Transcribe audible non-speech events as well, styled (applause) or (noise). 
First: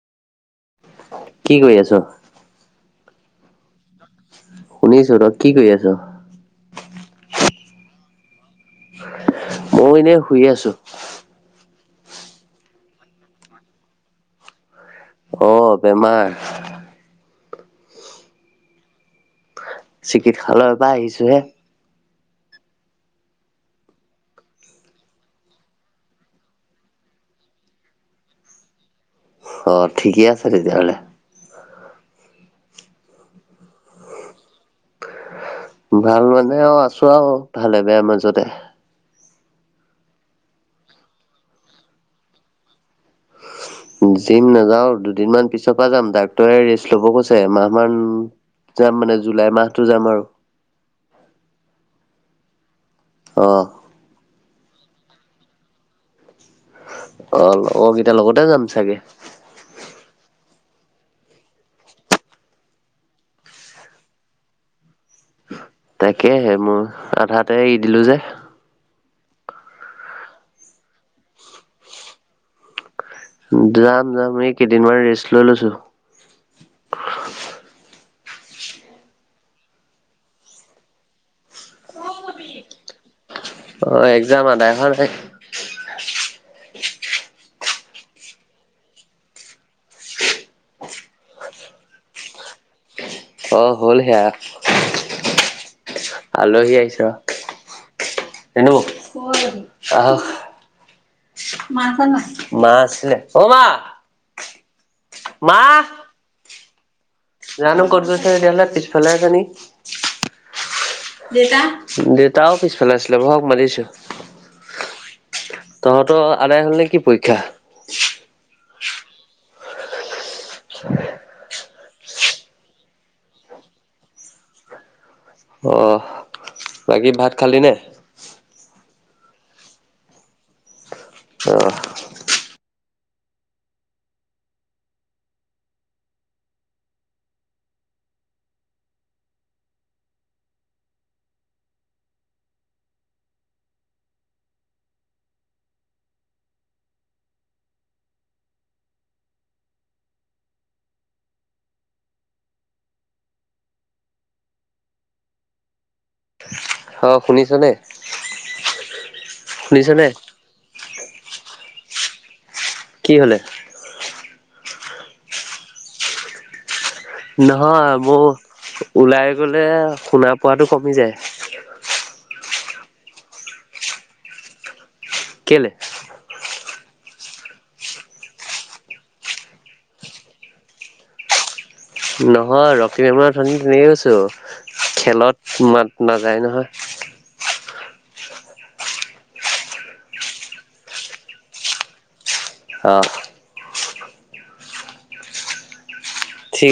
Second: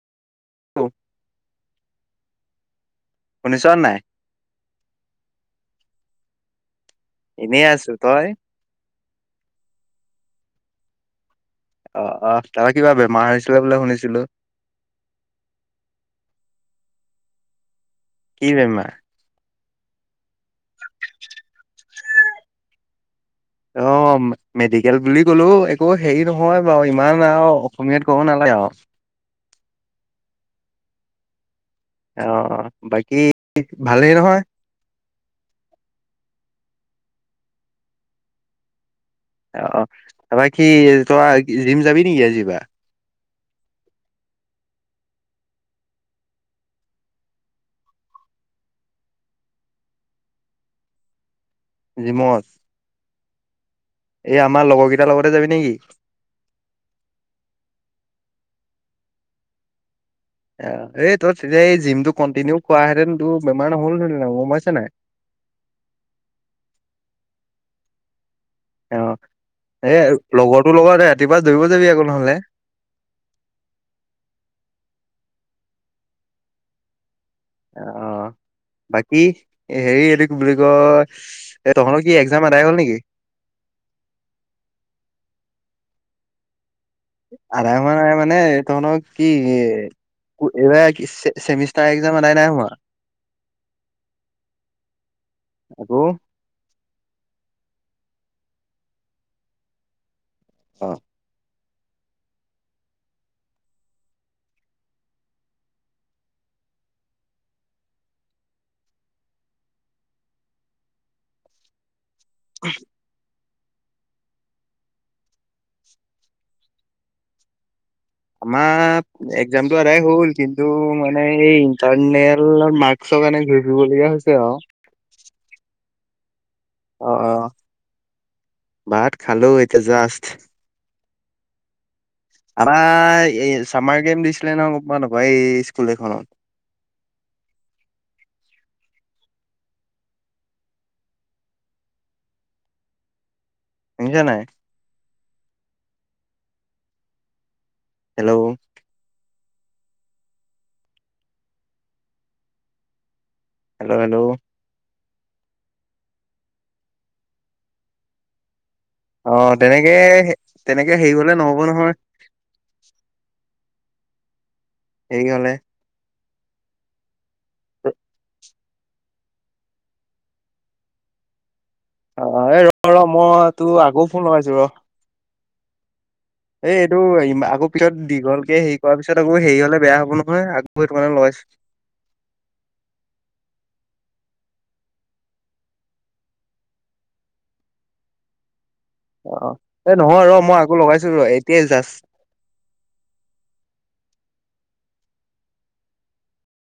কি কৰি আছ? শুনিছনে নাই? শুনিছো, তই কি কৰি আছ? এনেই আছো। তই? মইও এনেই শুই আছো। অ' তাৰপা কিবা বেমাৰ হৈছিলে বোলে শুনিছিলো? অঁ' বেমাৰ। কি বেমাৰ? চিকিৎসালয়ৰ পৰা আহিছো হে। (inaudible) অঁ মেডিকেল বুলি কলো একো হেৰি নহয় বাৰু ইমান আৰু অসমীয়াত ক'ব নালাগে আও। অ' ঠিকেই আছে তেতিয়াহ'লে। অঁ অঁ, বাকী ভালেই নহয়। ভাল মানে আও আছো আও ভালে বেয়া মাজতে। অ' তপা কি তোমাৰ জিম যাবি নেকি আজি পা? যিম নাযাওঁ, দুদিনমান পিছৰ পৰা যাম ডাক্টৰে ৰেষ্ট ল'ব কৈছে এমাহ মান। যাম মানে জুলাই মাহতো যাম আৰু। জিমত। অঁ' এই আমাৰ লগৰ গিটাৰ লগতে যাবি নেকি? অ' লগগিটাৰ লগতে যাম চাগে। অ, এই তই তেতিয়া এই জিমটো কণ্টিনিউ কৰা হেতেন তোৰ বেমাৰ নহ'ল হেতেন হ'লে গম পাইছা নাই? তাকেহে, মোৰ আধাতে এৰি দিলো যে। অঁ, এই লগৰটো লগতে ৰাতিপুৱা দৌৰিব যাবি আকৌ নহলে। যাম যাম, এই কেইদিনমান ৰেষ্ট লৈ লৈছো। অঁ' বাকী হেৰি এইটো কি বুলি কয় এ তহঁতৰ কি এক্সজাম এদায় হ'ল নেকি? অঁ এক্সজাম আদাই হোৱা নাই। আদায় হোৱা নাই মানে, এ তহঁৰ কি এ- এইবাৰ চেমিষ্টাৰ এক্সজাম আদায় নাই হোৱা। অ' হ'ল সেয়া। আকৌ আলহী আহিছ, আহক। অঁ' মা আছেনে নাই? মা আছে, অ' মা। মাঁ' জানো ক'ত গৈছে তেতিয়াহলে পিছফালে আছে নি? দেউতাও পিছফালে আছিলে, বহক মাতিছো। তহঁতৰ আদায় হ'ল নে কি পৰীক্ষা? আমাৰ এক্জামটো আদায় হল, কিন্তু মানে এই- তাৰ নেলৰ মাক্সৰ কাৰণে ঘূৰি ফুৰিবলগীয়া হৈছে আও। অ'হ। অঁ অঁ ভাত খালো এতিয়া জাষ্ট। অ' আমাৰ এই চামাৰ গেম দিছিলে নহয় গম পাও নাপাও? এই স্কুল এখনত। শুনিছা নাই? Hello hello, hello. হ' শুনিছনে? অঁ তেনেকে শুনিছনে তেনেকে হেৰি হলে নহব নহয়। কি কলে? সেই হলে- নহয় মোৰ ওলাই গ'লে শুনা পোৱটো কমি যায়। অ', এ ৰ'হ ৰ'হ মই তোৰ আকৌ ফোন লগাইছো ৰ'হ। কেইলে? এই এইটো আকৌ পিছত দীঘলকে হেৰি কৰাৰ পিছত আকৌ হেৰি হ'লে বেয়া হ'ব নহয় আকৌ সেইটো কাৰণে লগাইছো। নহয় (unintelligible) খেলত মাত নাযায় নহয়। অ', এই নহয় ৰ'হ মই আকৌ লগাইছো ৰ'হ এতিয়াই জাষ্ট। অ'। ঠিক